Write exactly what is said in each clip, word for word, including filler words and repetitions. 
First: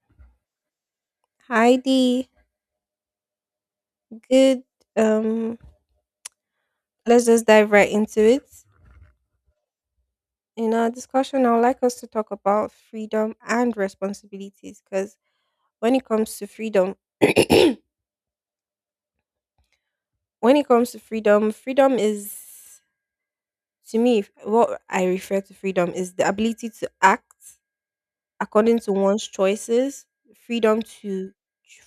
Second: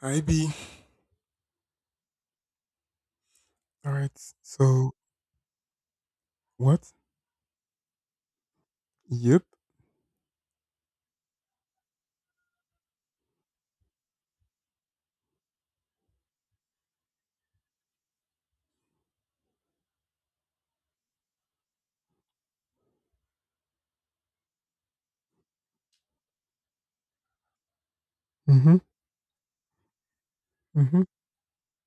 Hi B. Heidi, All right. good. So Um, what? let's just dive right into it. Yep. In our discussion, I would like us to talk about freedom and responsibilities because when it comes to freedom, when it comes to freedom, freedom is to me what I refer to freedom is the ability to act according Mhm. to one's choices, freedom Mhm. to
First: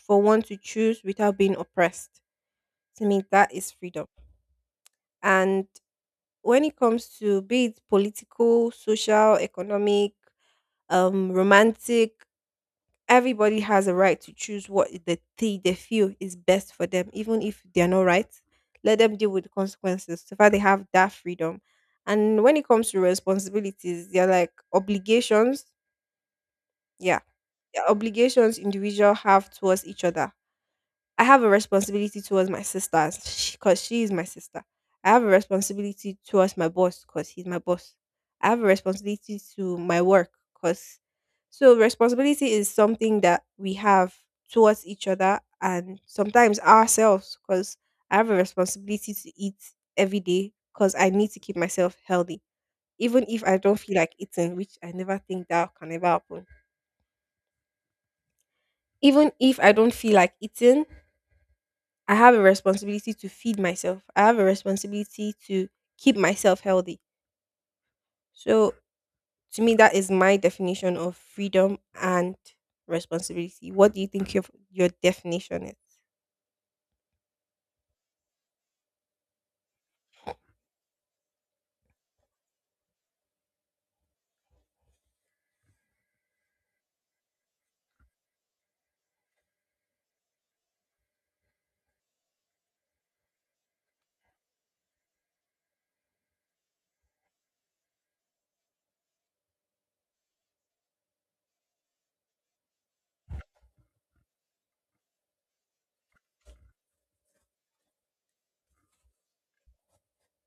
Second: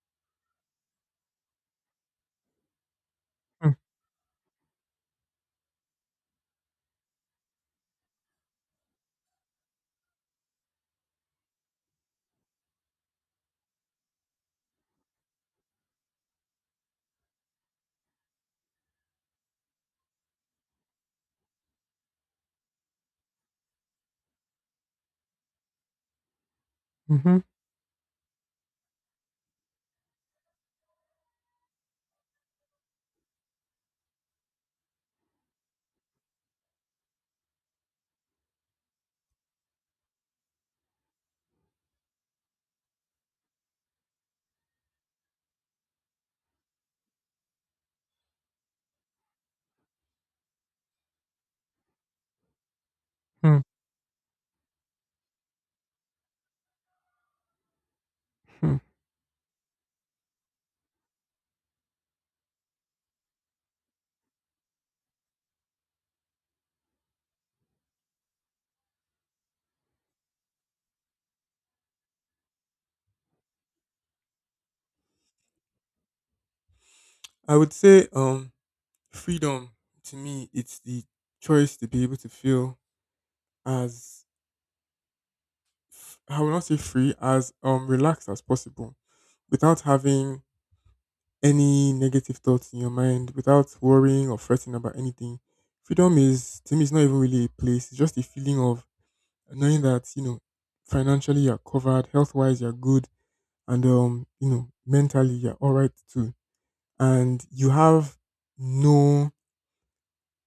for one to choose without being oppressed. To me, that is Mm. freedom. And when it comes to be it political, social, economic, um, romantic, everybody has a right to choose what the thing they feel is best for them, even if they are not right. Let them deal with the consequences. So far, they have that freedom. And when it comes to responsibilities, they're like obligations. Yeah, Mhm. they're obligations individual have towards each other. I have a responsibility towards my sisters because she is my sister. I have a responsibility towards my boss because he's my boss. I have a responsibility to my work because so responsibility is something that we have towards each other and sometimes ourselves because I have a responsibility to eat every day because I need to keep myself healthy. Even if I Mm, don't feel like eating, which I never think that can ever happen. mm. Even if I don't feel like eating, I have a responsibility to feed myself. I have a responsibility to keep myself healthy. So to me, that is my definition of freedom and responsibility. What do you think your your definition is? I would say um freedom to me it's the choice to be able to feel as f- I will not say free as um relaxed as possible without having any negative thoughts in your mind, without worrying or fretting about anything. Freedom is to me it's not even really a place. It's just a feeling of knowing that you know financially you're covered, health wise you're good and um, you know, mentally you're all right too. And you have no,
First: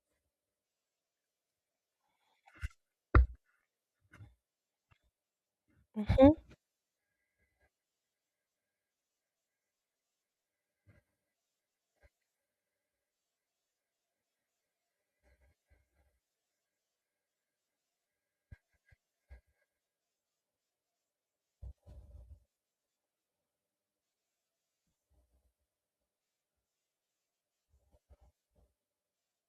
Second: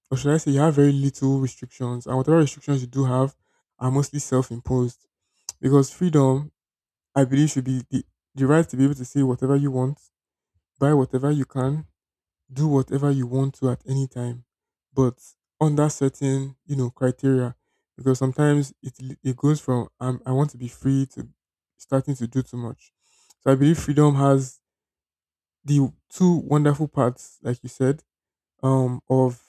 or should I say, you have very little restrictions, and whatever restrictions you do have are mostly self-imposed. Because Mm-hmm. freedom, I believe, should be the the right to be able to say whatever you want, buy whatever you can, do whatever you want to at any time, but under certain, you know, criteria. Because sometimes it l- it goes from um, I want to be free to starting to do too much. So I believe freedom has the two wonderful parts, like you said, um, of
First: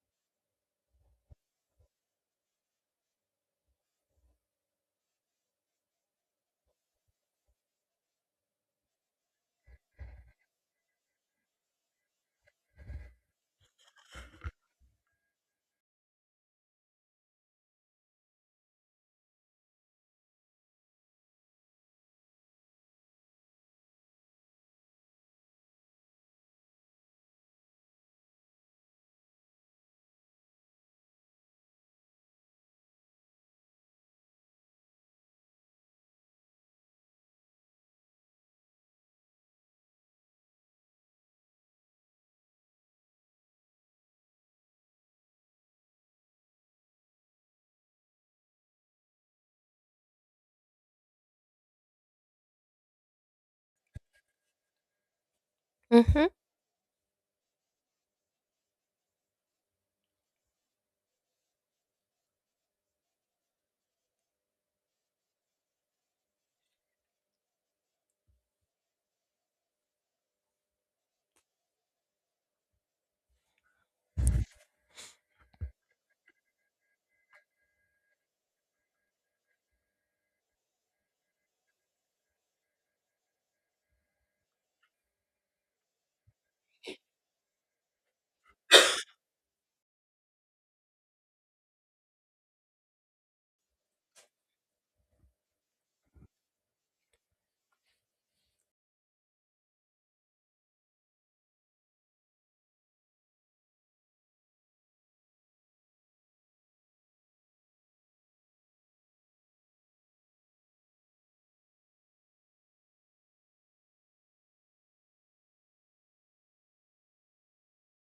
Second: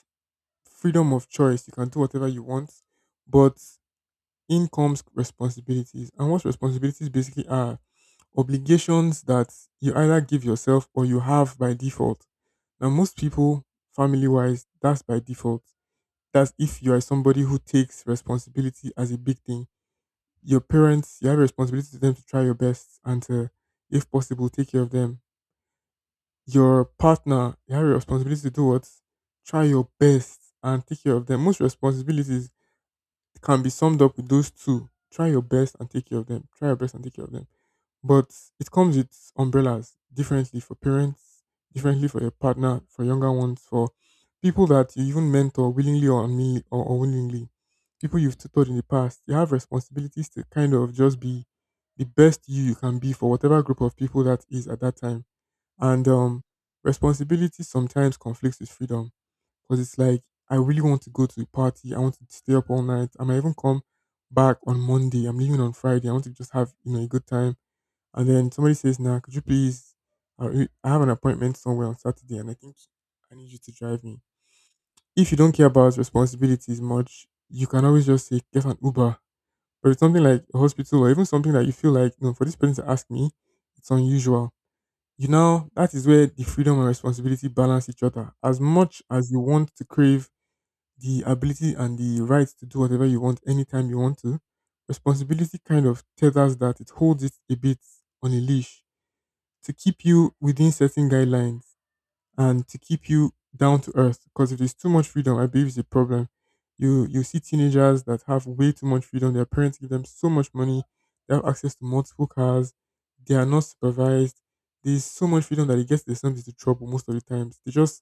freedom of choice. You can do whatever you want, but in comes responsibilities. And what responsibilities basically are obligations that you either give yourself or you have by default. Now, most people, family wise, that's by default. That's if you are somebody who takes responsibility as a big thing. Your parents, you have a responsibility to them to try your best and to, if possible, take care of them. Your partner, you have a responsibility to do what? Try your best and take care of them. Most responsibilities can be summed up with those two. Try your best and take care of them. Try your best and take care of them. But it comes with umbrellas differently for parents, differently for your partner, for younger ones, for people that you even mentor willingly or unwillingly, or unwillingly, people you've tutored in the past. You have responsibilities to kind of just be the best you you can be for whatever group of people that is at that time and Mm-hmm. um, responsibility sometimes conflicts with freedom because it's like, I really want to go to a party. I want to stay up all night. I might even come back on Monday. I'm leaving on Friday. I want to just have, you know, a good time. And then somebody says, nah, could you please, I re- I have an appointment somewhere on Saturday and I think I need you to drive me. If you don't care about responsibilities much, you can always just say, get an Uber. But it's something like a hospital or even something that you feel like, no, for this person to ask me, it's unusual, you know, that is where the freedom and responsibility balance each other. As much as you want to crave the ability and the right to do whatever you want anytime you want to, responsibility kind of tethers that, it holds it a bit on a leash to keep you within certain guidelines and to keep you down to earth. Because if there's too much freedom, I believe it's a problem. You you see teenagers that have way too much freedom. Their parents give them so much money. They have access to multiple cars. They are not supervised. There's so much freedom that it gets themselves into trouble most of the times. They just,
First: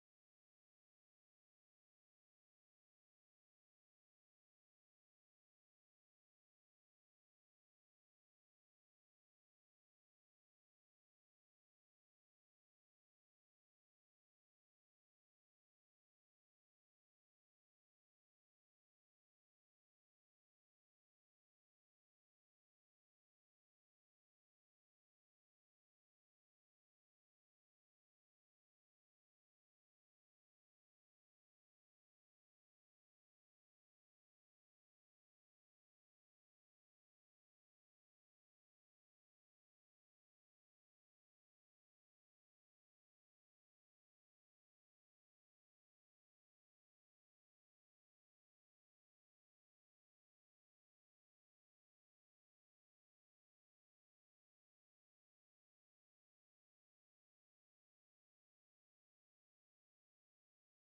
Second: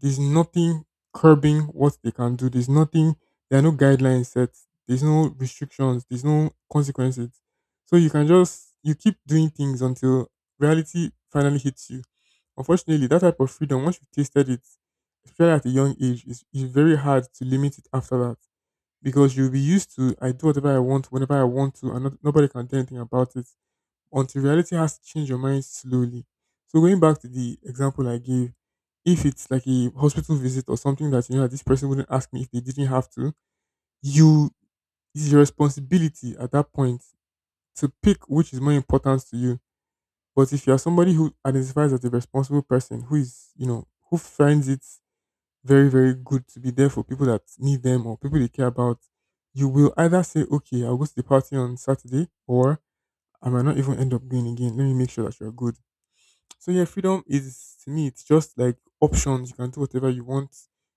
there's nothing curbing what they can do. There's nothing. There are no guidelines set. There's no restrictions. There's no consequences. So you can just, you keep doing things until reality finally hits you. Unfortunately, that type of freedom, once you've tasted it, especially at a young age, it's, it's very hard to limit it after that because you'll be used to I do whatever I want whenever I want to, and not, nobody can do anything about it until reality has to change your mind slowly. So going back to the example I gave, if it's like a hospital visit or something that you know that this person wouldn't ask me if they didn't have to, you, it's your responsibility at that point to pick which is more important to you. But if you are somebody who identifies as a responsible person, who is, you know, who finds it very, very good to be there for people that need them or people they care about, you will either say, okay, I'll go to the party on Saturday, or I might not even end up going again. Let me make sure that you're good. So yeah, freedom is to me it's just like options. You can do whatever you want.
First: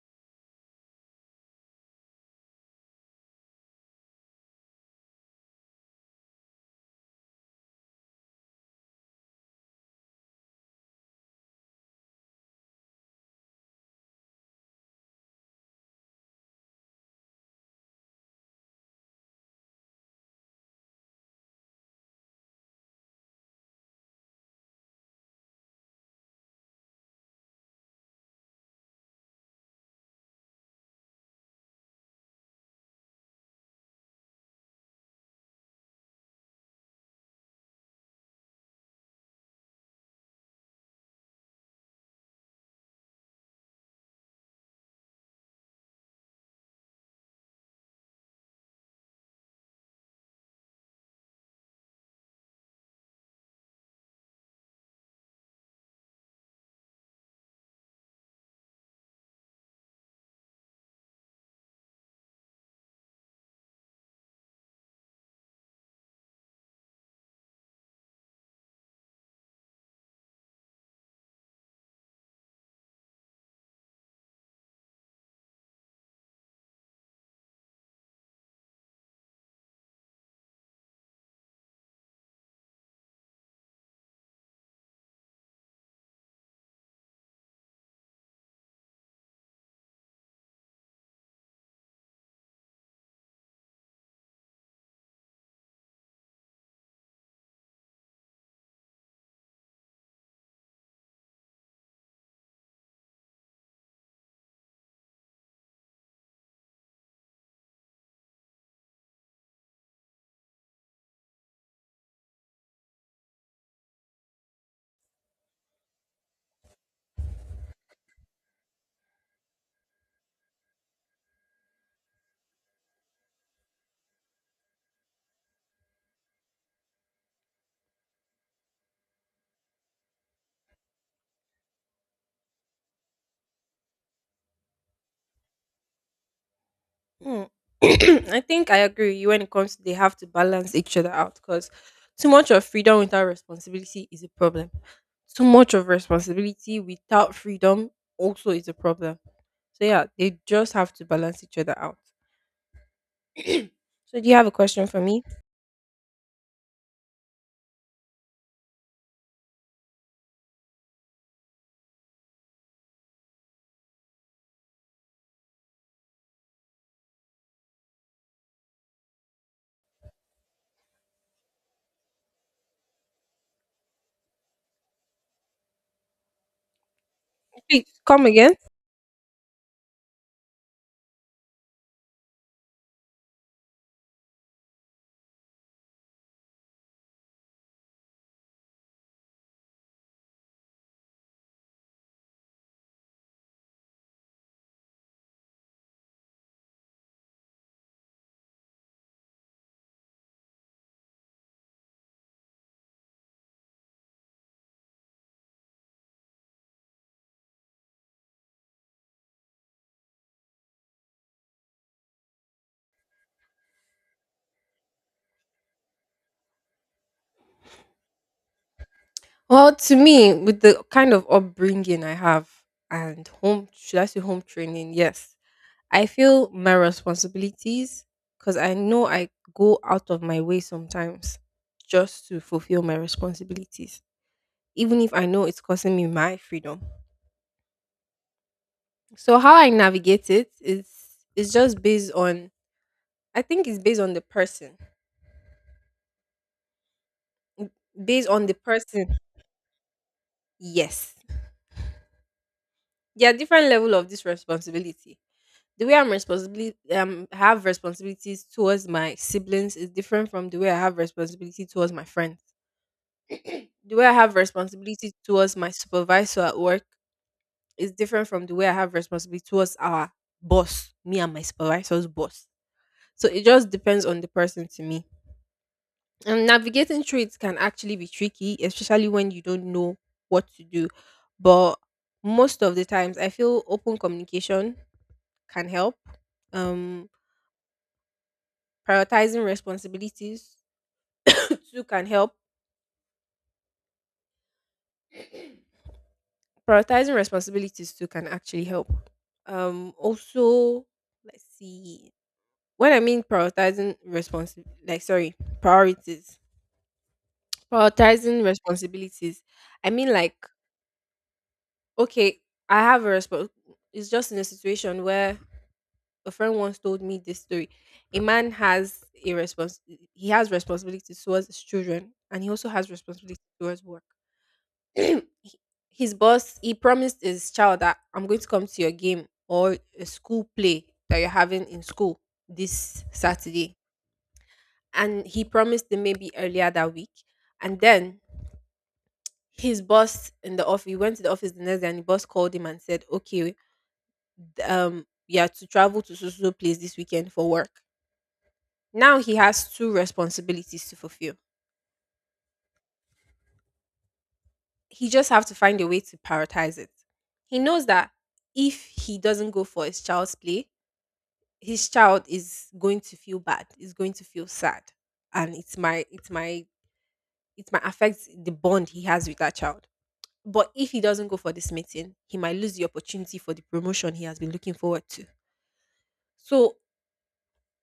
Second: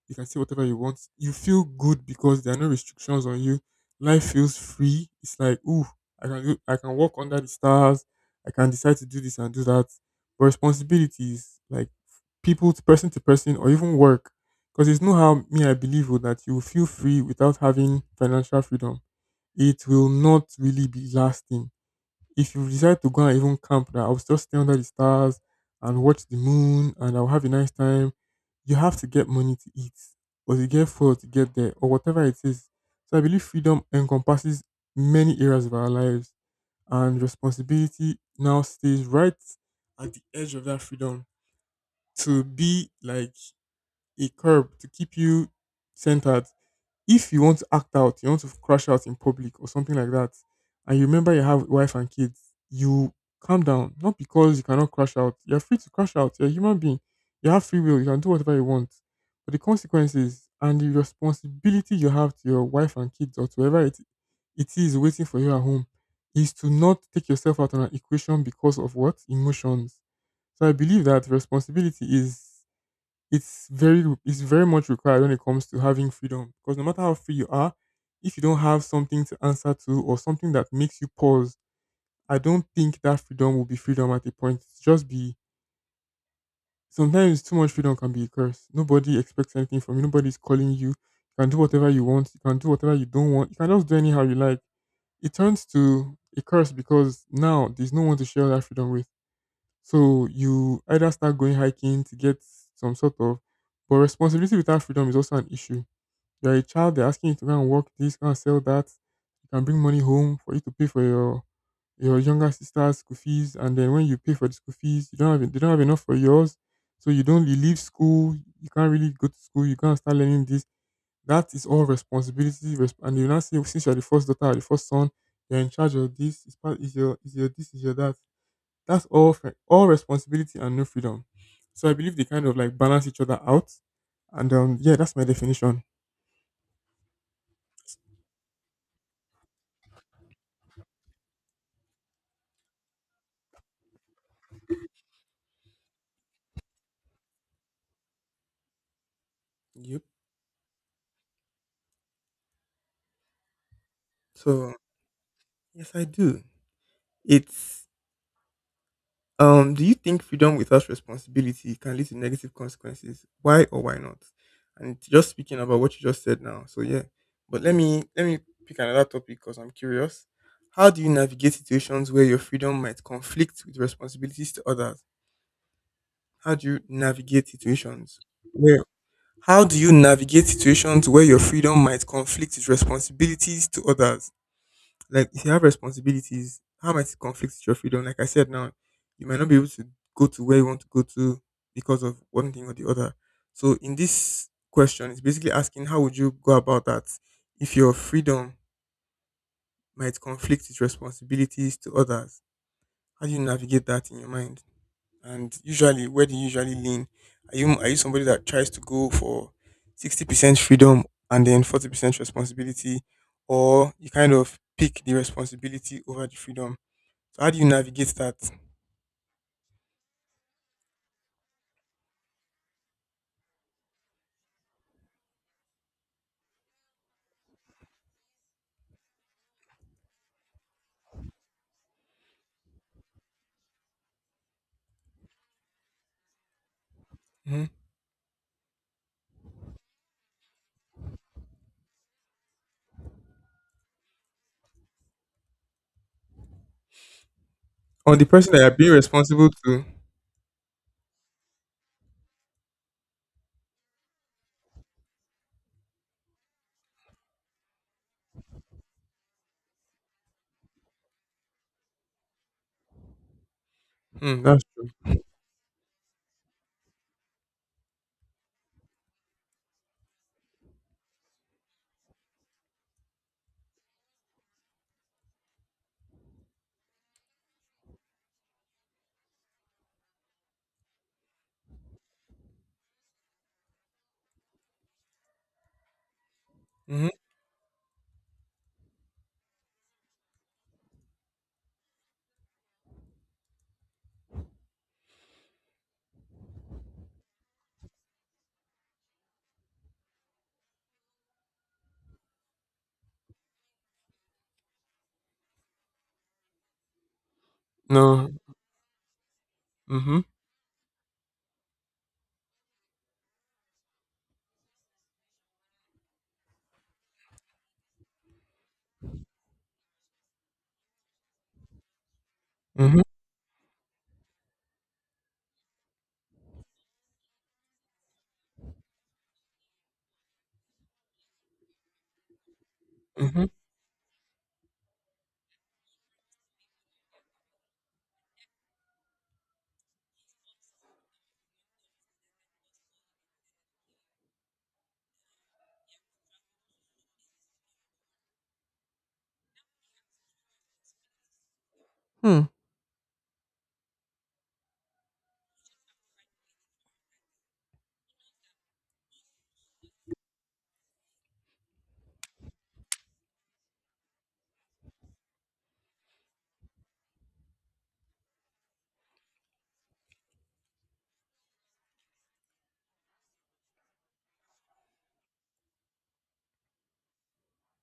You can say whatever you want. You feel good because there are no restrictions on you. Life feels free. It's like ooh, I can do, I can walk under the stars. I can decide to do this and do that. But responsibilities like people to person to person or even work, because it's no how me I believe oh, that you will feel free without having financial freedom. It will not really be lasting if you decide to go and even camp that I'll just stay under the stars and watch the moon and I'll have a nice time, you have to get money to eat or to get food to get there or whatever it is. So I believe freedom encompasses many areas of our lives and responsibility now stays right at the edge of that freedom to be like a curb to keep you centered. If you want to act out, you want to crash out in public or something like that, and you remember you have wife and kids, you calm down. Not because you cannot crash out. You're free to crash out. You're a human being. You have free will. You can do whatever you want. But the consequences and the responsibility you have to your wife and kids or to whoever it, it is waiting for you at home is to not take yourself out on an equation because of what? Emotions. So I believe that responsibility is, it's very it's very much required when it comes to having freedom because no matter how free you are, if you don't have something to answer to or something that makes you pause, I don't think that freedom will be freedom. At a point it's just be, sometimes too much freedom can be a curse. Nobody expects anything from you, nobody's calling you, you can do whatever you want, you can do whatever you don't want, you can just do anyhow you like. It turns to a curse because now there's no one to share that freedom with, so you either start going hiking to get some sort of, but responsibility without freedom is also an issue. You're a child, they're asking you to go and work this, go and sell that. You can bring money home for you to pay for your your younger sister's school fees, and then when you pay for the school fees, you don't have they don't have enough for yours, so you don't you leave school. You can't really go to school. You can't start learning this. That is all responsibility, res- and you now say since you're the first daughter, or the first son, you're in charge of this. Is part is your is your This is your that, that's all fr- all responsibility and no freedom. So I believe they kind of like balance each other out. And um, yeah, that's my definition. Mm. I think I agree with you when it comes to they have to balance each other out because too much of freedom without responsibility is a problem. Too much of responsibility without freedom also is a problem. So Yep. yeah, they just have to balance each other out. So, do you have a So question for me? yes, I do. It's um. Do you think freedom without responsibility can lead to negative consequences? Why or why not? And it's just speaking about what you just said now. So yeah, but let me let me pick another topic because I'm curious. How do you navigate situations where your freedom might conflict with responsibilities to others? How do you navigate Please situations? come again. where How do you navigate situations where your freedom might conflict with responsibilities to others? Like, if you have responsibilities, how might it conflict with your freedom? Like I said now, you might not be able to go to where you want to go to because of one thing or the other. So, in this question, it's basically asking how would you go about that if your freedom might conflict with responsibilities to others? How do you navigate that in your mind? And usually, where do you usually lean? Are you are you somebody that tries to go for sixty percent freedom and then forty percent responsibility, or you kind of pick the responsibility over the freedom? So how do you navigate that? Well, to me, with the kind of upbringing I have and home, should I say home training? Yes. I feel my responsibilities because I know I go out of my way sometimes just to fulfill my responsibilities, even if I know it's costing me my freedom. Hmm. So, how I navigate it is is just based on I think it's based on the person. Or the Based on person the that you're being person, responsible to? yes. There are different level of this responsibility the way I'm responsibility um have responsibilities towards my siblings is different from the way I have responsibility towards my friends. The way I have Mm, that's true. responsibility towards my supervisor at work is different from the way I have responsibility towards our boss, me and my supervisor's boss. So it just depends on the person to me. And navigating through it can actually be tricky, especially when you don't know what to do. But most of the times I feel open communication can help. Um Hmm. Prioritizing responsibilities too can help. Prioritizing responsibilities too can actually help. Um also, let's see. When I mean prioritizing responsi like sorry, priorities. No. Prioritizing responsibilities. I mean Mm-hmm. like, okay, I have a response it's just in a situation where a friend once told me this story. A man has a response he has responsibilities towards his children and he also has Mm-hmm. responsibilities towards work. His boss, he promised his child that I'm going to come to your game or a school play that you're having in school this Mm-hmm. Saturday, and he promised them maybe earlier that week, and then his boss in the office, he went to the office the next day and the boss called him and said, okay, um you have to travel to so so so place this weekend for work. Now he has two responsibilities to fulfill. Hmm. He just have to find a way to prioritize it. He knows that if he doesn't go for his child's play, his child is going to feel bad, is going to feel sad, and it's my it's my it might affect the bond he has with that child, but if he doesn't go for this meeting he might lose the opportunity for the promotion he has been looking forward to. So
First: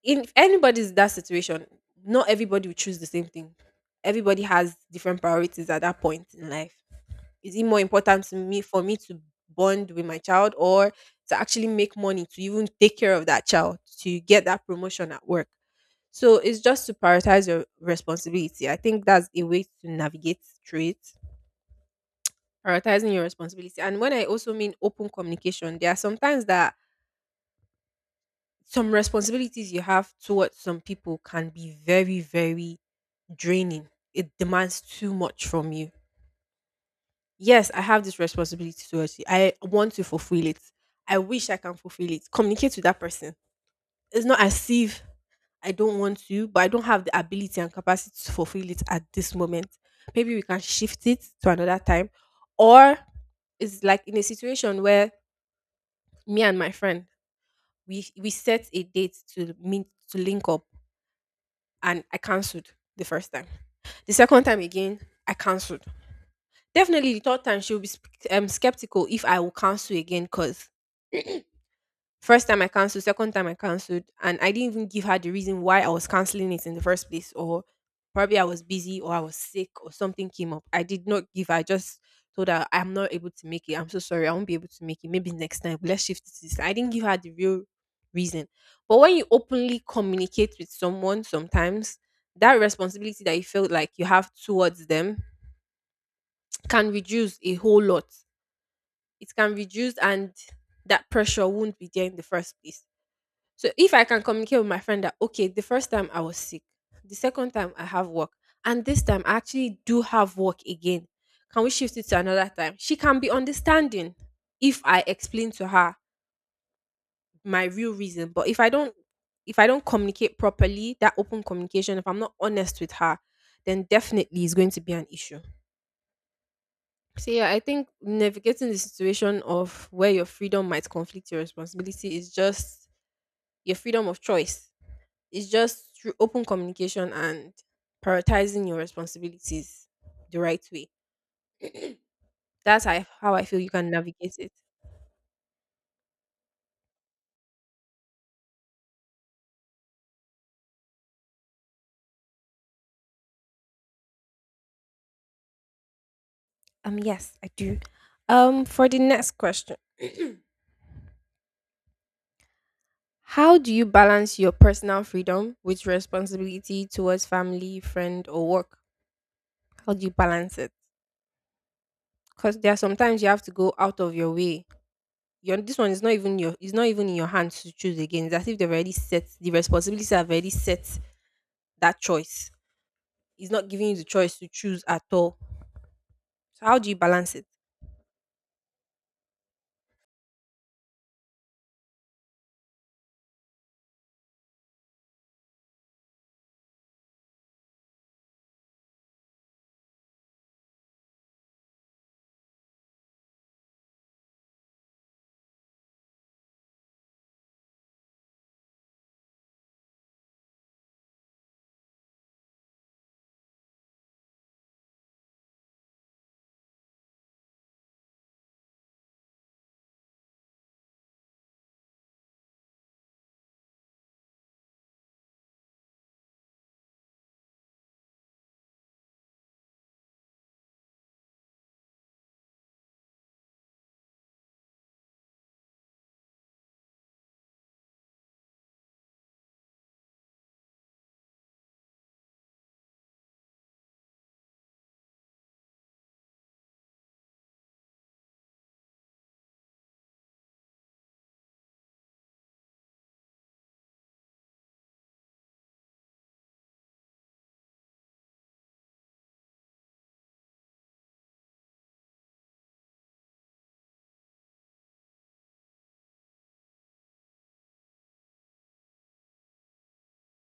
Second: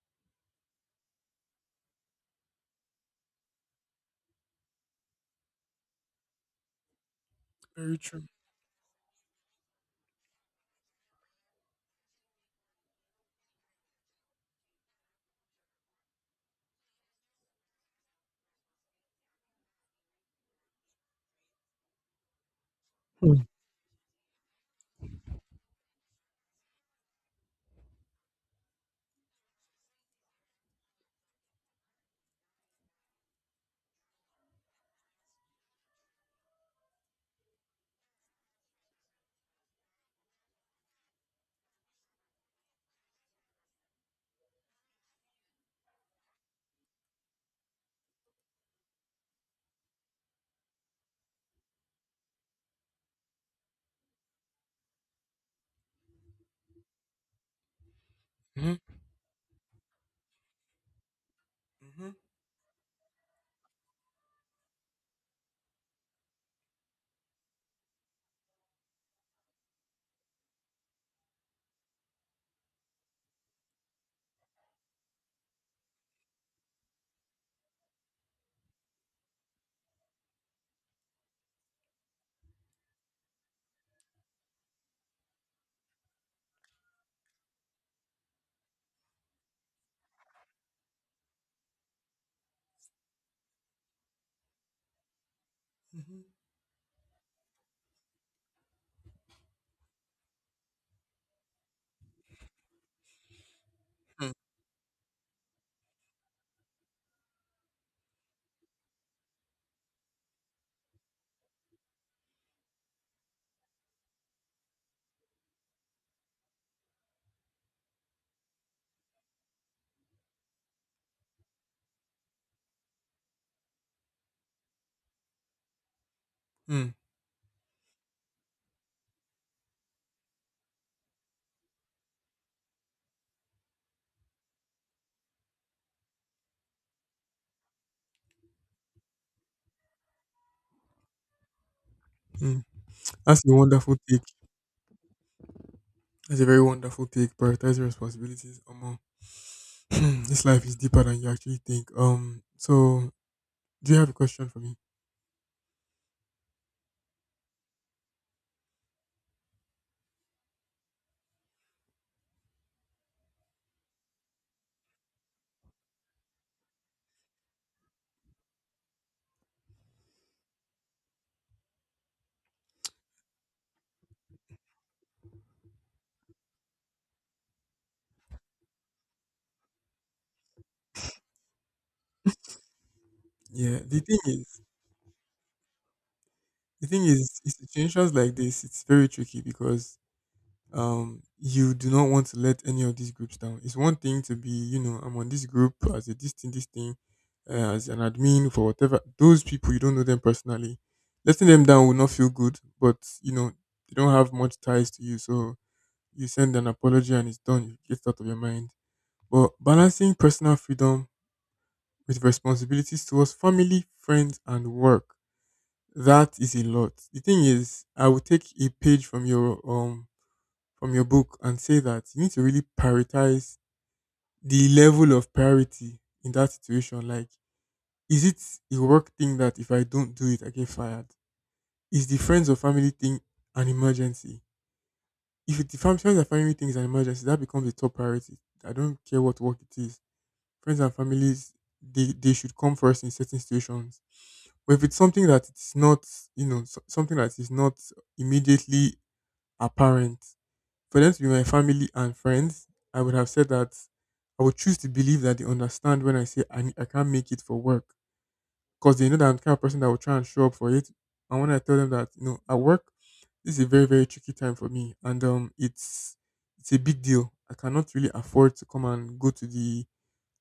in, if anybody's in that situation, not everybody will choose the same thing. Everybody has different priorities at that point in life. Is it more Very true. important to me for me to bond with my child or to actually make money to even take care of that child to get that promotion at work? So it's just to prioritize your responsibility. I think that's a way to navigate through it. Prioritizing your Hmm. responsibility. And when I also mean open communication, there are sometimes that some responsibilities you have towards some people can be very, very draining. It demands too much from you. Yes, I have this responsibility towards you. I want to fulfill it. I wish I can fulfill it. Communicate with that person. It's not as if I don't want to, but I don't have the ability and capacity to fulfill it at this moment. Maybe we can shift it to another time. Or it's like in a situation where me and my friend we we set Mm-hmm. a date to meet to link up and Mm-hmm. I cancelled the first time. The second time again, I cancelled. Definitely the third time she'll be sp- um, skeptical if I will cancel again because first time I canceled, second time I canceled, and I didn't even give her the reason why I was canceling it in the first place, or probably I was busy or I was sick or something came up. I did not give her, I just told her I'm not able to make it. I'm so sorry, I won't be able to make it. Maybe next time, let's shift it. To this." I didn't give her the real reason. But when you openly communicate with someone, sometimes that responsibility that you feel like you have towards them can reduce a whole lot. It can reduce and that pressure won't be there in the first place. So if I can Mm-hmm. communicate with my friend that okay, the first time I was sick, the second time I have work, and this time I actually do have work again. Can we shift it to another time? She can be understanding if I explain to her my real reason. But if I don't if I don't communicate properly, that open communication, if I'm not honest with her, then definitely is going to be an issue. So yeah, I think navigating the situation of where your freedom might conflict your responsibility is just your freedom of choice. It's just through open communication and prioritizing your responsibilities the right way. Mm-hmm. That's how I, how I That's a feel you can wonderful take. navigate it. That's a very wonderful take. Prioritize your responsibilities. Omo. This life is deeper than you actually think. Um, so do you have a question for me? Um, yes, I do. Um, for the next question, how do you balance your personal freedom with responsibility towards family, friend, or work? How do you balance it? Because there are sometimes you have to go out of your way. Your this one is not even your it's not even in your hands to choose again. It's as if they've already set the responsibilities have already set that choice. It's not Yeah, giving you the the thing choice to is, choose at all. So how the do you thing balance is, it? in situations like this, it's very tricky because um, you do not want to let any of these groups down. It's one thing to be, you know, I'm on this group as a this thing, this thing, uh, as an admin for whatever. Those people you don't know them personally, letting them down will not feel good, but you know they don't have much ties to you, so you send an apology and it's done. You get it out of your mind. But balancing personal freedom with responsibilities towards family, friends, and work. That is a lot. The thing is, I would take a page from your um from your book and say that you need to really prioritize the level of priority in that situation. Like, is it a work thing that if I don't do it, I get fired? Is the friends or family thing an emergency? If it, the fam- Friends and family thing is an emergency, that becomes a top priority. I don't care what work it is. Friends and families, they, they should come first in certain situations. But if it's something that it's not, you know, so- something that is not immediately apparent, for them to be my family and friends, I would have said that I would choose to believe that they understand when I say I, ne- I can't make it for work because they know that I'm the kind of person that will try and show up for it. And when I tell them that, you know, at work, this is a very, very tricky time for me. And um, it's, it's a big deal. I cannot really afford to come and go to the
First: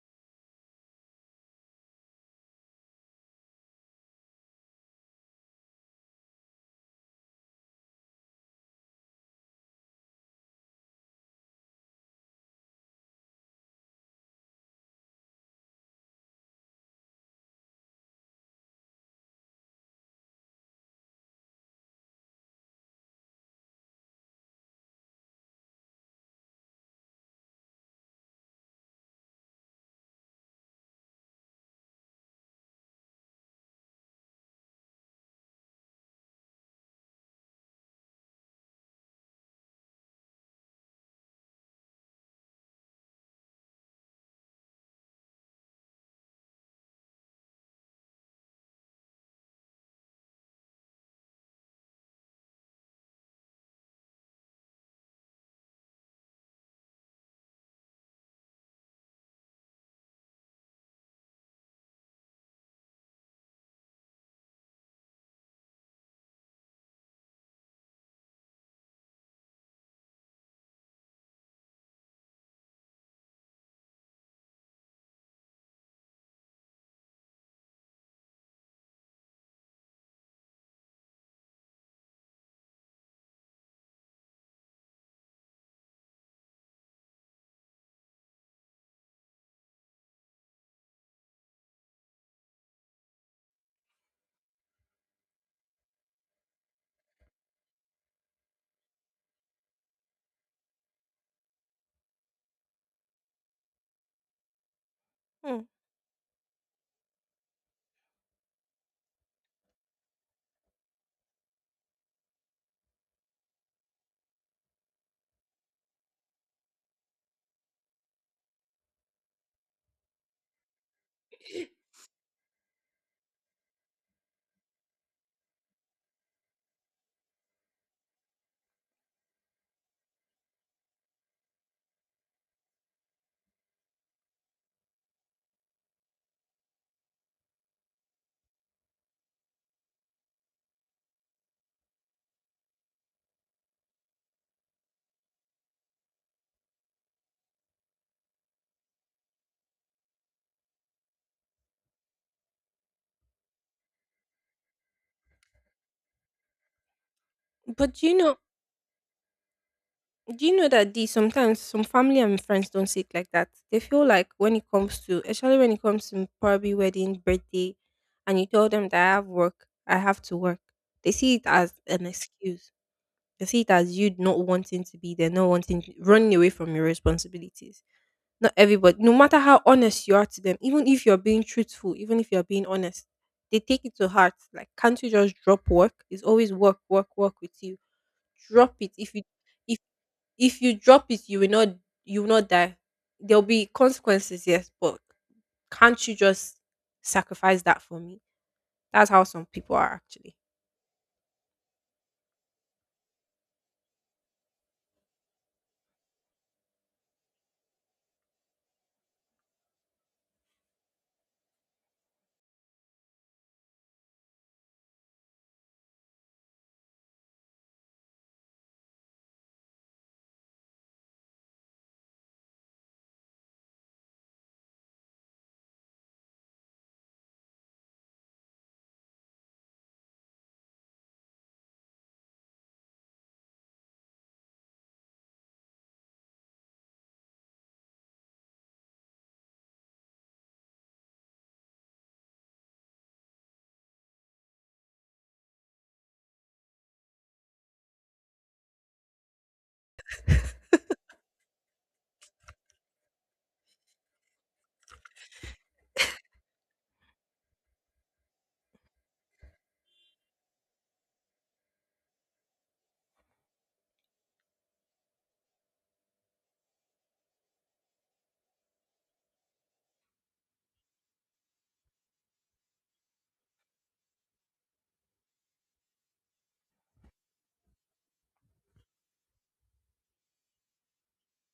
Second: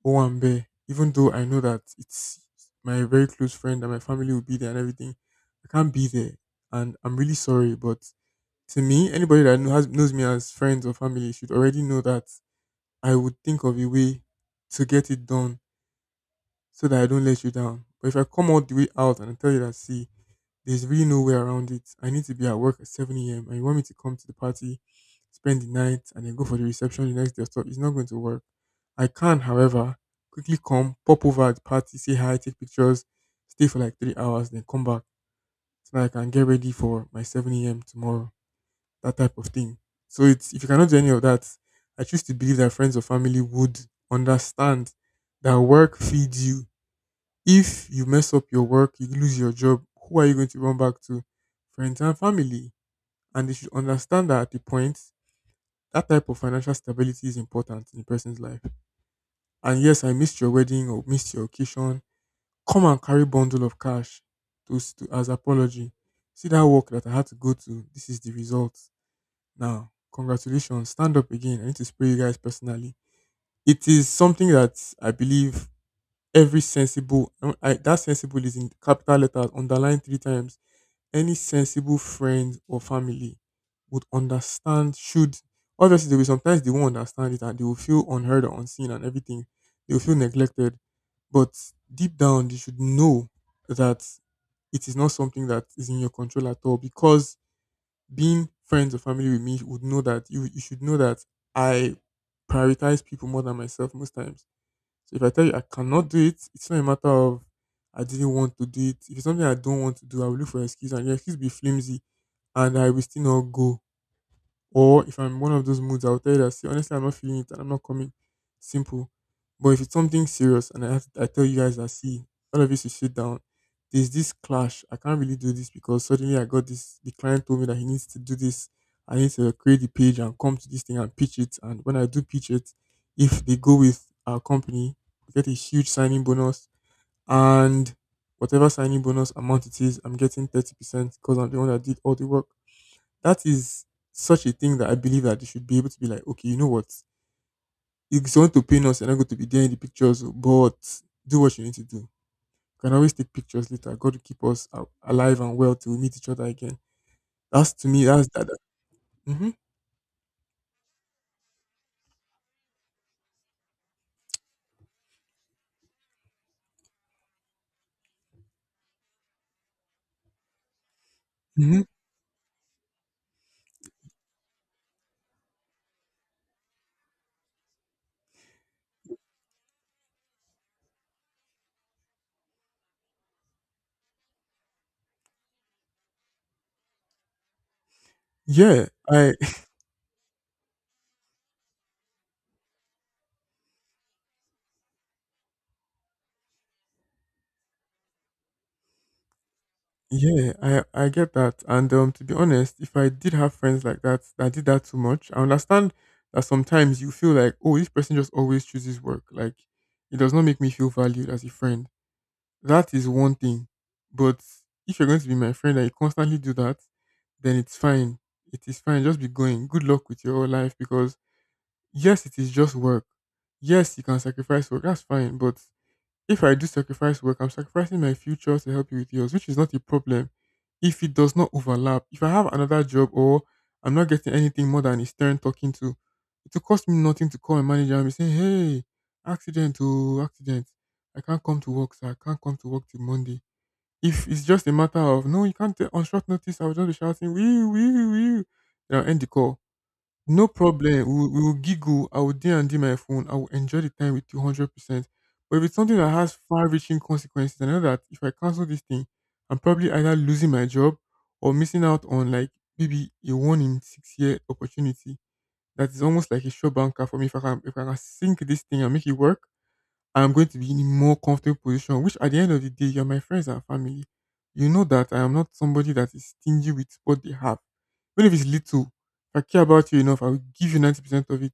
Owambe, even though I know that it's my very close friend and my family will be there and everything, I can't be there. And I'm really sorry, but to me, anybody that kno- has, knows me as friends or family should already know that I would think of a way to get it done so that I don't let you down. But if I come all the way out and I tell you that, see, there's really no way around it. I need to be at work at seven a m and you want me to come to the party, spend the night, and then go for the reception the next day or stuff, it's not going to work. I can, however, quickly come, pop over at the party, say hi, take pictures, stay for like three hours, then come back so that I can get ready for my seven a m tomorrow, that type of thing. So it's if you cannot do any of that, I choose to believe that friends or family would understand that work feeds you. If you mess up your work, you lose your job, who are you going to run back to? Friends and family. And they should understand that at the point, that type of financial stability is important in a person's life. And yes, I missed your wedding or missed your occasion, come and carry bundle of cash to, s- to as apology. See that work that I had to go to. This is the result. Now, congratulations. Stand up again. I need to spray you guys personally. It is something that I believe every sensible, I, that sensible is in capital letters, underlined three times, any sensible friend or family would understand should, obviously there will sometimes they won't understand it and they will feel unheard or unseen and everything. They will feel neglected. But deep down they should know that it is not something that is in your control at all because being friends or family with me would know that you you should know that I prioritize people more than myself most times. So if I tell you Hmm. I cannot do it, it's not a matter of I didn't want to do it. If it's something I don't want to do, I will look for an excuse and the excuse will be flimsy and I will still not go. Or if I'm one of those moods, I'll tell you that see, honestly I'm not feeling it and I'm not coming. Simple. But if it's something serious and I have I tell you guys that see, all of you should sit down. There's this clash. I can't really do this because suddenly I got this the client told me that he needs to do this. I need to create the page and come to this thing and pitch it. And when I do pitch it, if they go with our company, we get a huge signing bonus and whatever signing bonus amount it is, I'm getting thirty percent because I'm the one that did all the work. That is such a thing that I believe that they should be able to be like, okay, you know what? If someone to pain us, you're not going to be there in the pictures, oh, but do what you need to do. You can always take pictures later. God will keep us a- alive and well till we meet each other again. That's to But me, do you that's know that. Hmm. do you know that these sometimes some family and friends don't see it like that? They feel like when it comes to especially when it comes to probably wedding, birthday, and you tell them that I have work, I have to work. They see it as Hmm. an excuse I see it as you not wanting to be there, not wanting, running away from your responsibilities. Not everybody, no matter how honest you are to them, even if you're being truthful, even if you're being honest, they take it to heart. Like, can't you just drop work? It's always work, work, work with you. Drop Yeah, it. If you, I if if you drop it, you will not, you will not die. There'll be consequences, yes, but can't you just sacrifice that for me? That's how some people are actually. yeah, I I get that. And um, to be honest, if I did have friends like that that did that too much, I understand that sometimes you feel like, oh, this person just always chooses work. Like it does not make me feel valued as a friend. That is one thing. But if you're going to be my friend and you constantly do that, then it's fine. It is fine. Just be going. Good luck with your whole life because yes, it is just work. Yes, you can sacrifice work. That's fine. But if I do sacrifice work, I'm sacrificing my future to help you with yours, which is not a problem. If it does not overlap, if I have another job or I'm not getting anything more than a stern talking to, it will cost me nothing to call my manager and be saying, hey, accident, oh, accident. I can't come to work, sir. I can't come to work till Monday. If it's just a matter of, no, you can't, t- on short notice, I will just be shouting, wee, wee, wee. Then I'll end the call. No problem. We will, we will giggle. I will D and D my phone. I will enjoy the time with you one hundred percent. But if it's something that has far reaching consequences, I know that if I cancel this thing, I'm probably either losing my job or missing out on like maybe a one in six year opportunity. That is almost like a sure banker for me. If I can, if I can sink this thing and make it work, I'm going to be in a more comfortable position, which at the end of the day, you're my friends and family. You know that I am not somebody that is stingy with what they have. Even if it's little, if I care about you enough, I will give you ninety percent of it.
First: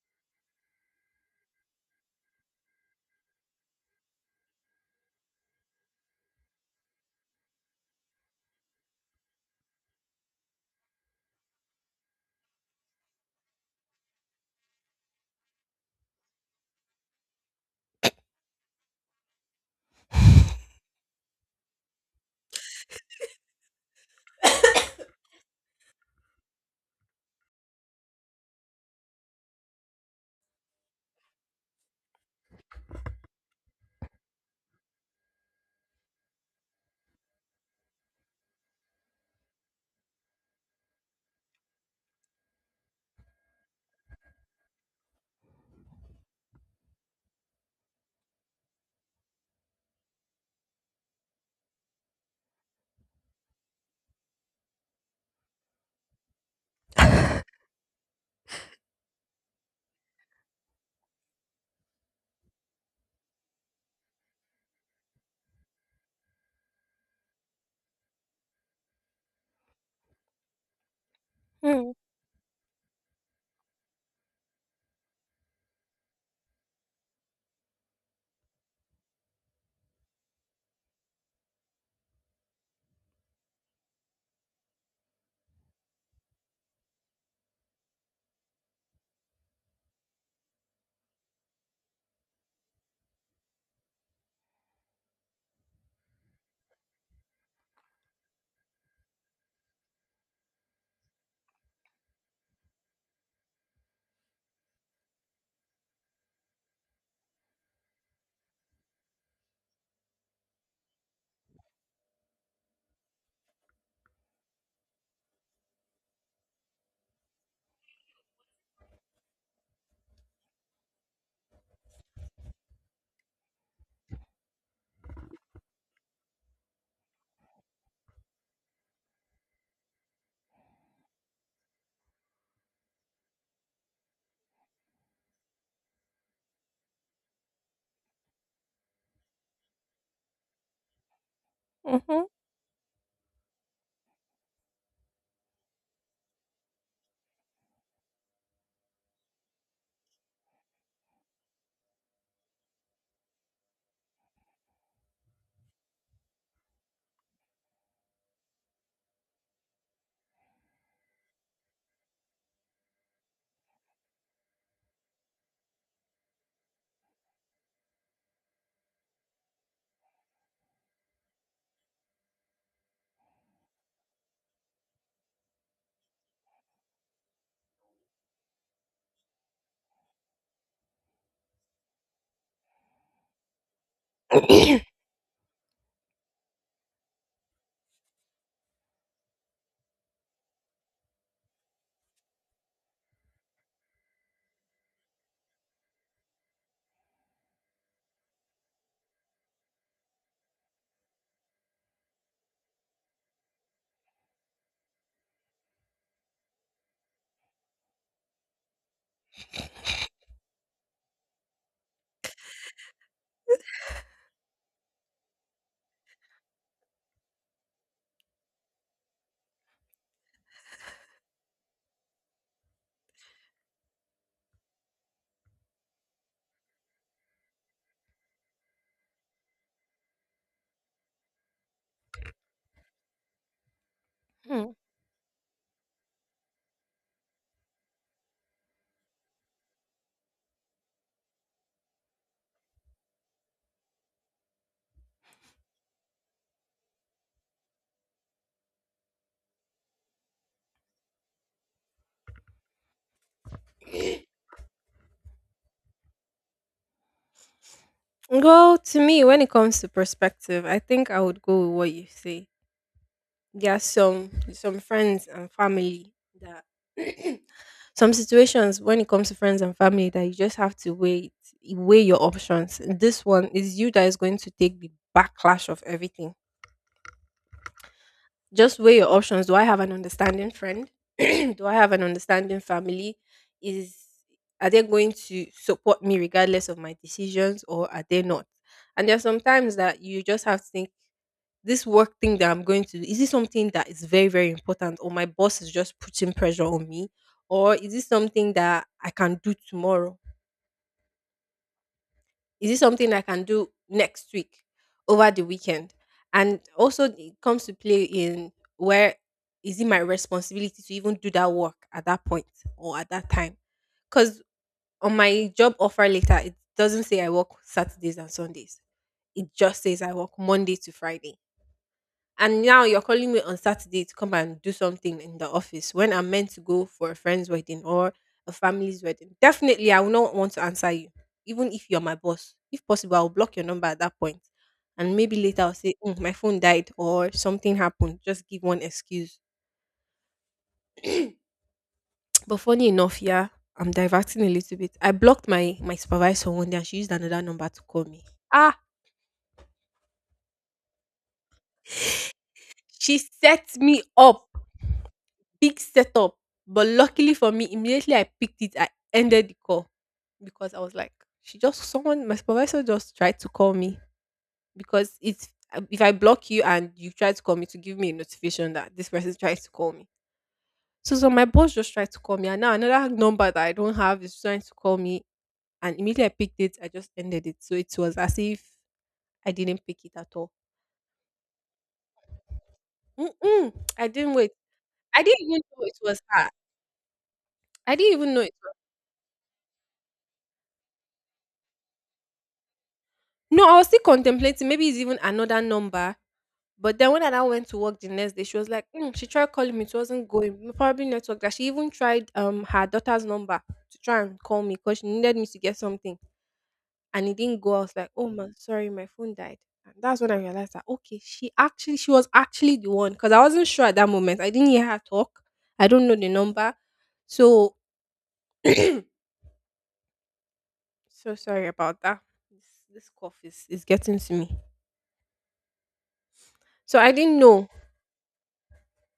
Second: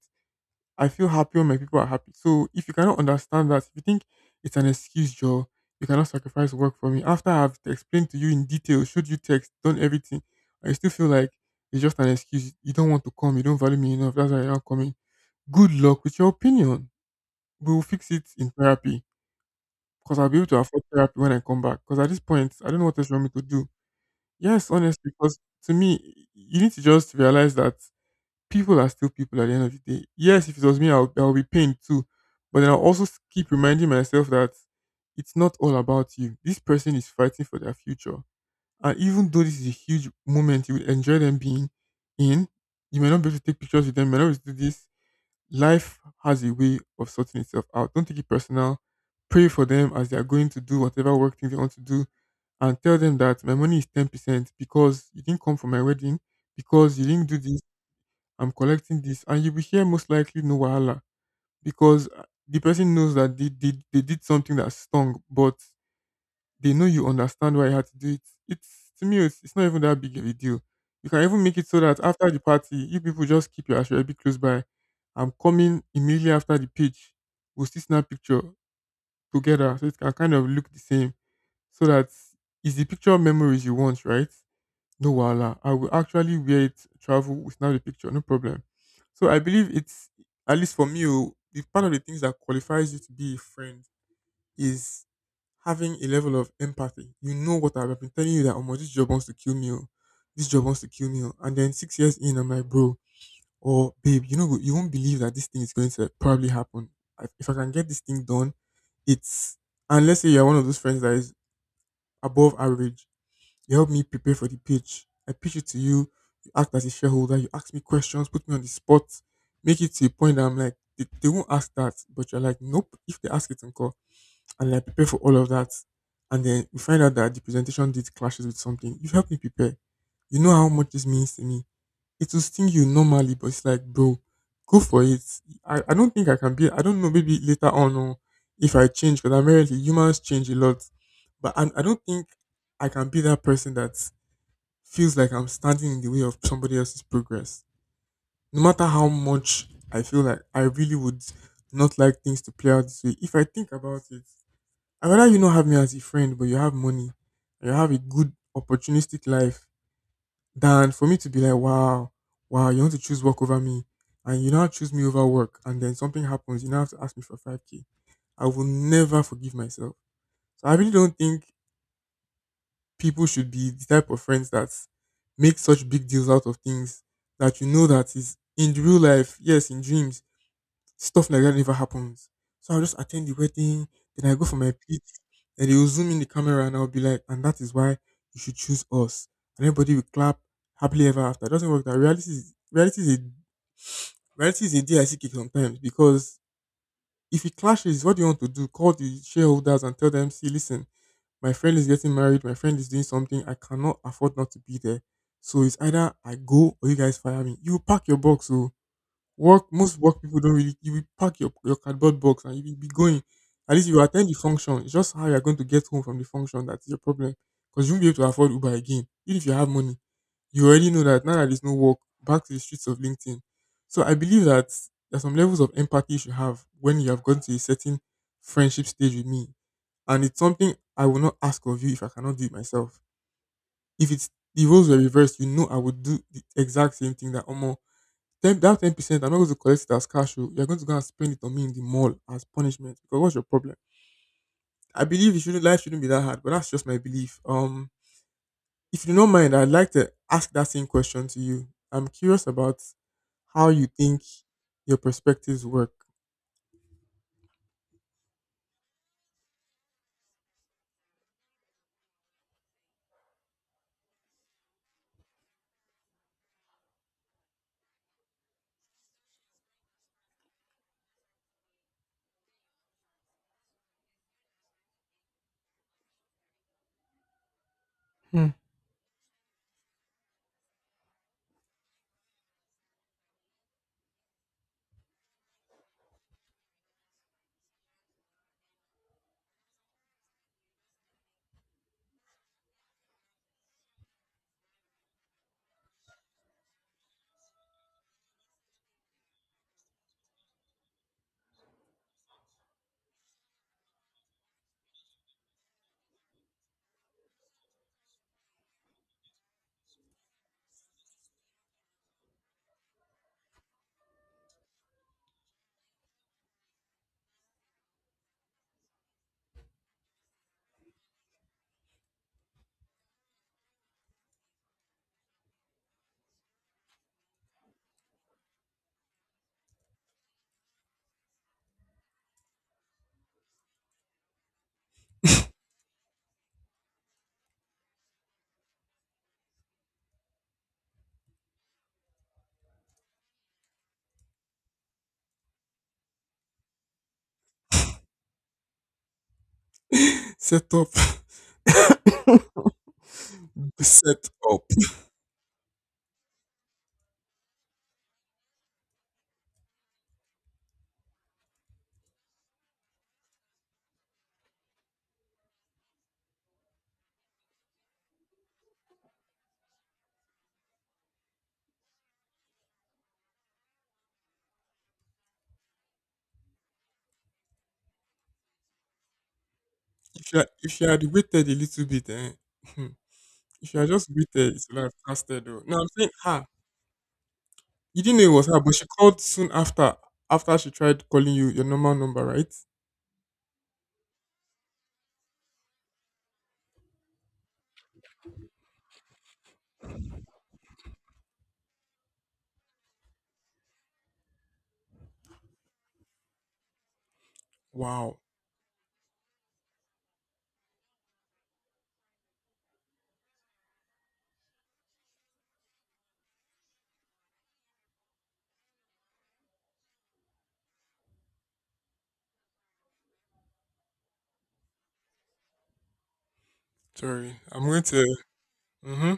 I feel happy when my people are happy. So if you cannot understand that, if you think it's an excuse, Joe, you cannot sacrifice work for me. After I've explained to you in detail, showed you text, done everything, and you still feel like it's just an excuse. You don't want to come. You don't value me enough. That's why you're not coming. Good luck with your opinion. We will fix it in therapy because I'll be able to afford therapy when I come back. Because at this point, I don't know what else you want me to do. Yes, honestly, because to me, you need to just realize that people are still people at the end of the day. Yes, if it was me, I'll, I'll be pained too. But then I'll also s- keep reminding myself that it's not all about you. This person is fighting for their future. And even though this is a huge moment you will enjoy them being in, you may not be able to take pictures with them, you may not be able to do this. Life has a way of sorting itself out. Don't take it personal. Pray for them as they are going to do whatever work thing they want to do and tell them that my money is ten percent because you didn't come for my wedding, because you didn't do this I'm collecting this, and you will hear most likely no wahala because uh, the person knows that they, they, they did something that stung, but they know you understand why you had to do it. It's to me, it's, it's not even that big of a deal. You can even make it so that after the party, you people just keep your ashwabi close by. I'm coming immediately after the pitch. We'll still snap picture together so it can kind of look the same. So that is the picture memories you want, right? No wala. I will actually wear it, travel without the picture, no problem. So I believe it's, at least for me, oh, the part of the things that qualifies you to be a friend is having a level of empathy. You know what I've been telling you that, oh my, this job wants to kill me, oh. This job wants to kill me, oh. And then six years in, I'm like, bro, or babe, you know you won't believe that this thing is going to probably happen. I- If I can get this thing done, it's, and let's say you're one of those friends that is above average, you help me prepare for the pitch. I pitch it to you. You act as a shareholder. You ask me questions, put me on the spot, make it to a point that I'm like, they, they won't ask that. But you're like, nope, if they ask it, and call. And I prepare for all of that. And then we find out that the presentation did clashes with something. You've helped me prepare. You know how much this means to me. It will sting you normally, but it's like, bro, go for it. I, I don't think I can be, I don't know, maybe later on, or if I change, because apparently humans change a lot. But I, I don't think I can be that person that feels like I'm standing in the way of somebody else's progress. No matter how much I feel like I really would not like things to play out this way, if I think about it, I'd rather you not have me as a friend, but you have money and you have a good opportunistic life, than for me to be like, wow, wow, you want to choose work over me, and you now choose me over work and then something happens, you now have to ask me for five k. I will never forgive myself. So I really don't think people should be the type of friends that make such big deals out of things that you know that is in the real life, yes, in dreams, stuff like that never happens. So I'll just attend the wedding, then I go for my Mm-hmm. pitch, then they will zoom in the camera and I'll be like, and that is why you should choose us. And everybody will clap happily ever after. It doesn't work that. reality is reality is a reality is a D I C kick sometimes, because if it clashes, what do you want to do? Call the shareholders and tell them, see, listen, my friend is getting married, my friend is doing something, I cannot afford not to be there. So it's either I go or you guys fire me. You pack your box, so work, most work people don't really, you will pack your, your cardboard box and you will be going. At least you attend the function. It's just how you're going to get home from the function that's your problem. Because you won't be able to afford Uber again. Even if you have money. You already know that now that there's no work, back to the streets of LinkedIn. So I believe that there are some levels of empathy you should have when you have gone to a certain friendship stage with me, and it's something I will not ask of you if I cannot do it myself. If it's, the roles were reversed, you know I would do the exact same thing. That almost ten that ten percent, I'm not going to collect it as cash, oh. You're going to go and spend it on me in the mall as punishment. Because what's your problem? I believe it shouldn't, life shouldn't be that hard, but that's just my belief. Um if you don't mind, I'd like to ask that same question to you. I'm curious about how you think your perspectives work. Well, to me, when it comes to perspective, I think I would go with what you say. There are some some friends and family that some situations when it comes to friends and family that you just have to wait, weigh weigh your options. This one is you that is going to take the backlash of everything. Hmm. Just weigh your options. Do I have an understanding friend? Do I have an understanding family? Is are they going to support me regardless of my decisions or are they not? And there are some times that you just have to think this work thing that I'm going to do, is it something that is very, very important? Or my boss is just putting pressure on me? Or is this something that I can do tomorrow? Is it something I can do next week over the weekend? And also, it comes to play in where is it my responsibility to even do that work at that point or at that time? Because on my job offer later, it doesn't say I work Saturdays and Sundays. It just says I work Monday to Friday. And now you're calling me on Saturday to come and do something in the office when I'm meant to go for a friend's wedding or a family's wedding. Definitely, I will not want to answer you, even if you're my boss. If possible, I'll block your number at that point. And maybe later I'll say, "Mm, my phone died or something happened." Just give one excuse. But funny enough, yeah, I'm diverting a little bit. I blocked my my supervisor one day and she used another number to call me. Ah, Set up. she set me Set up. up. Big setup. But luckily for me, immediately I picked it, I ended the call because I was like, she just someone my supervisor just tried to call me. Because it's, if I block you and you try to call me, to give me a notification that this person tries to call me. So so my boss just tried to call me and now another number that I don't have is trying to call me, and immediately I picked it, I just ended it. So it was as if I didn't pick it at If you had, all. If you had waited a little bit, eh, she Mm-mm, should have I just didn't wait. waited. She would have I didn't casted even though. No, know I'm it saying was her. her. I You didn't didn't know it even know was it. her, but she called soon after. After she tried calling you your normal number, right? No, I was still contemplating. Maybe it's even another number. But then when I went to work the next day, she was like, "Mm, she tried calling me. It wasn't going. Probably network." That she even tried um her daughter's number to try and call me because she needed me to get something, and it didn't go. I was like, Wow. "Oh man, sorry, my phone died." And that's when I realized that okay, she actually she was actually the one, because I wasn't sure at that moment. I didn't hear her talk. I don't know the number, so so sorry about that. This, this cough is is getting to me. So I Sorry. didn't I'm know going to. Mm-hmm.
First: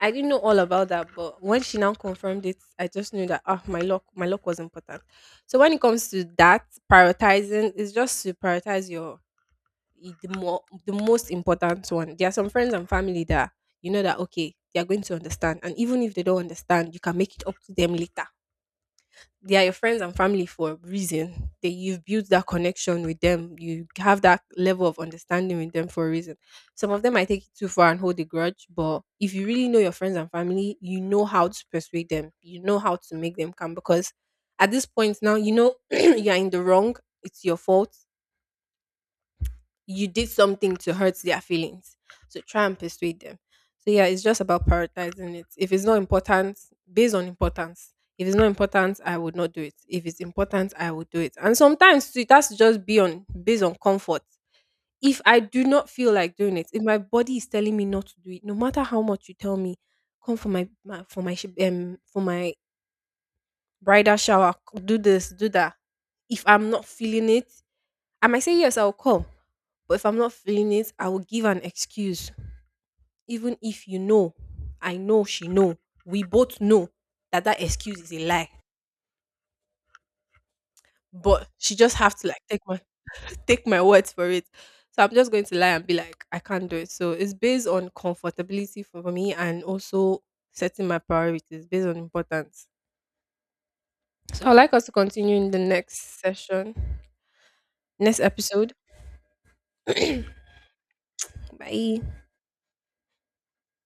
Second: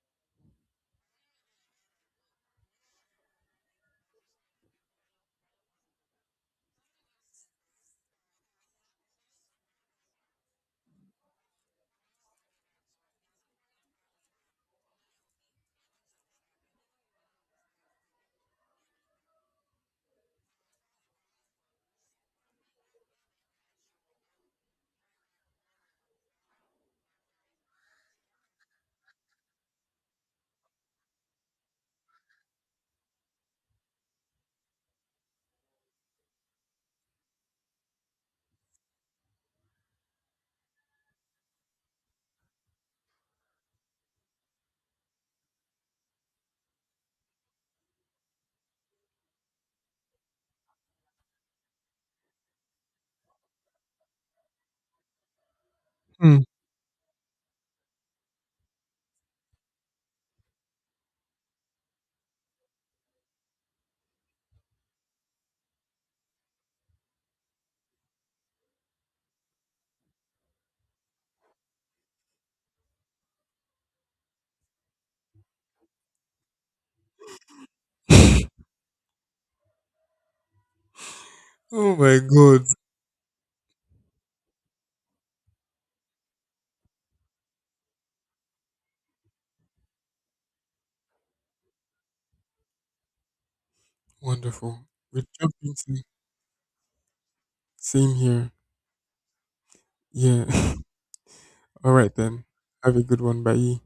I didn't know all about that, but when she now confirmed it, I just knew that ah, my luck, my luck was important. So when it comes to that prioritizing, it's just to prioritize your the more the most important one. There are some friends and family that you know that okay, they are going to understand, and even if they don't understand, you can make it up to them later. They are your friends and family for a reason. They You've built that connection with them. You have that level of understanding with them for a reason. Some of them might take it too far and hold a grudge, but if you really know your friends and family, you know how to persuade them. You know how to make them come because at this point now you know you are in the wrong. It's your fault, you did something to hurt their feelings. So try and persuade them. So yeah, it's just about prioritizing it. If it's not important, based on importance. If it's not important, I would not do it. If it's important, I would do it. And sometimes too, it has to just be on based on comfort. If I do not feel like Hmm. doing it, if my body is telling me not to do it, no matter how much you tell me, come for my, my for my sh- um for my bridal shower, c- do this, do that. If I'm not feeling it, I might say yes, I'll come. But if I'm not feeling it, I will give an excuse. Even if you know, I know she know, we both know that that excuse is a lie. But she Oh just have my to like take god. my take my words for it. So I'm just going to lie and be like, I can't do it. So it's based on comfortability for me and also setting my priorities based on importance. So I'd like us Wonderful. to We continue in jump the into, next session, same next here. episode. Yeah. All Bye. right then. Have a good one. Bye.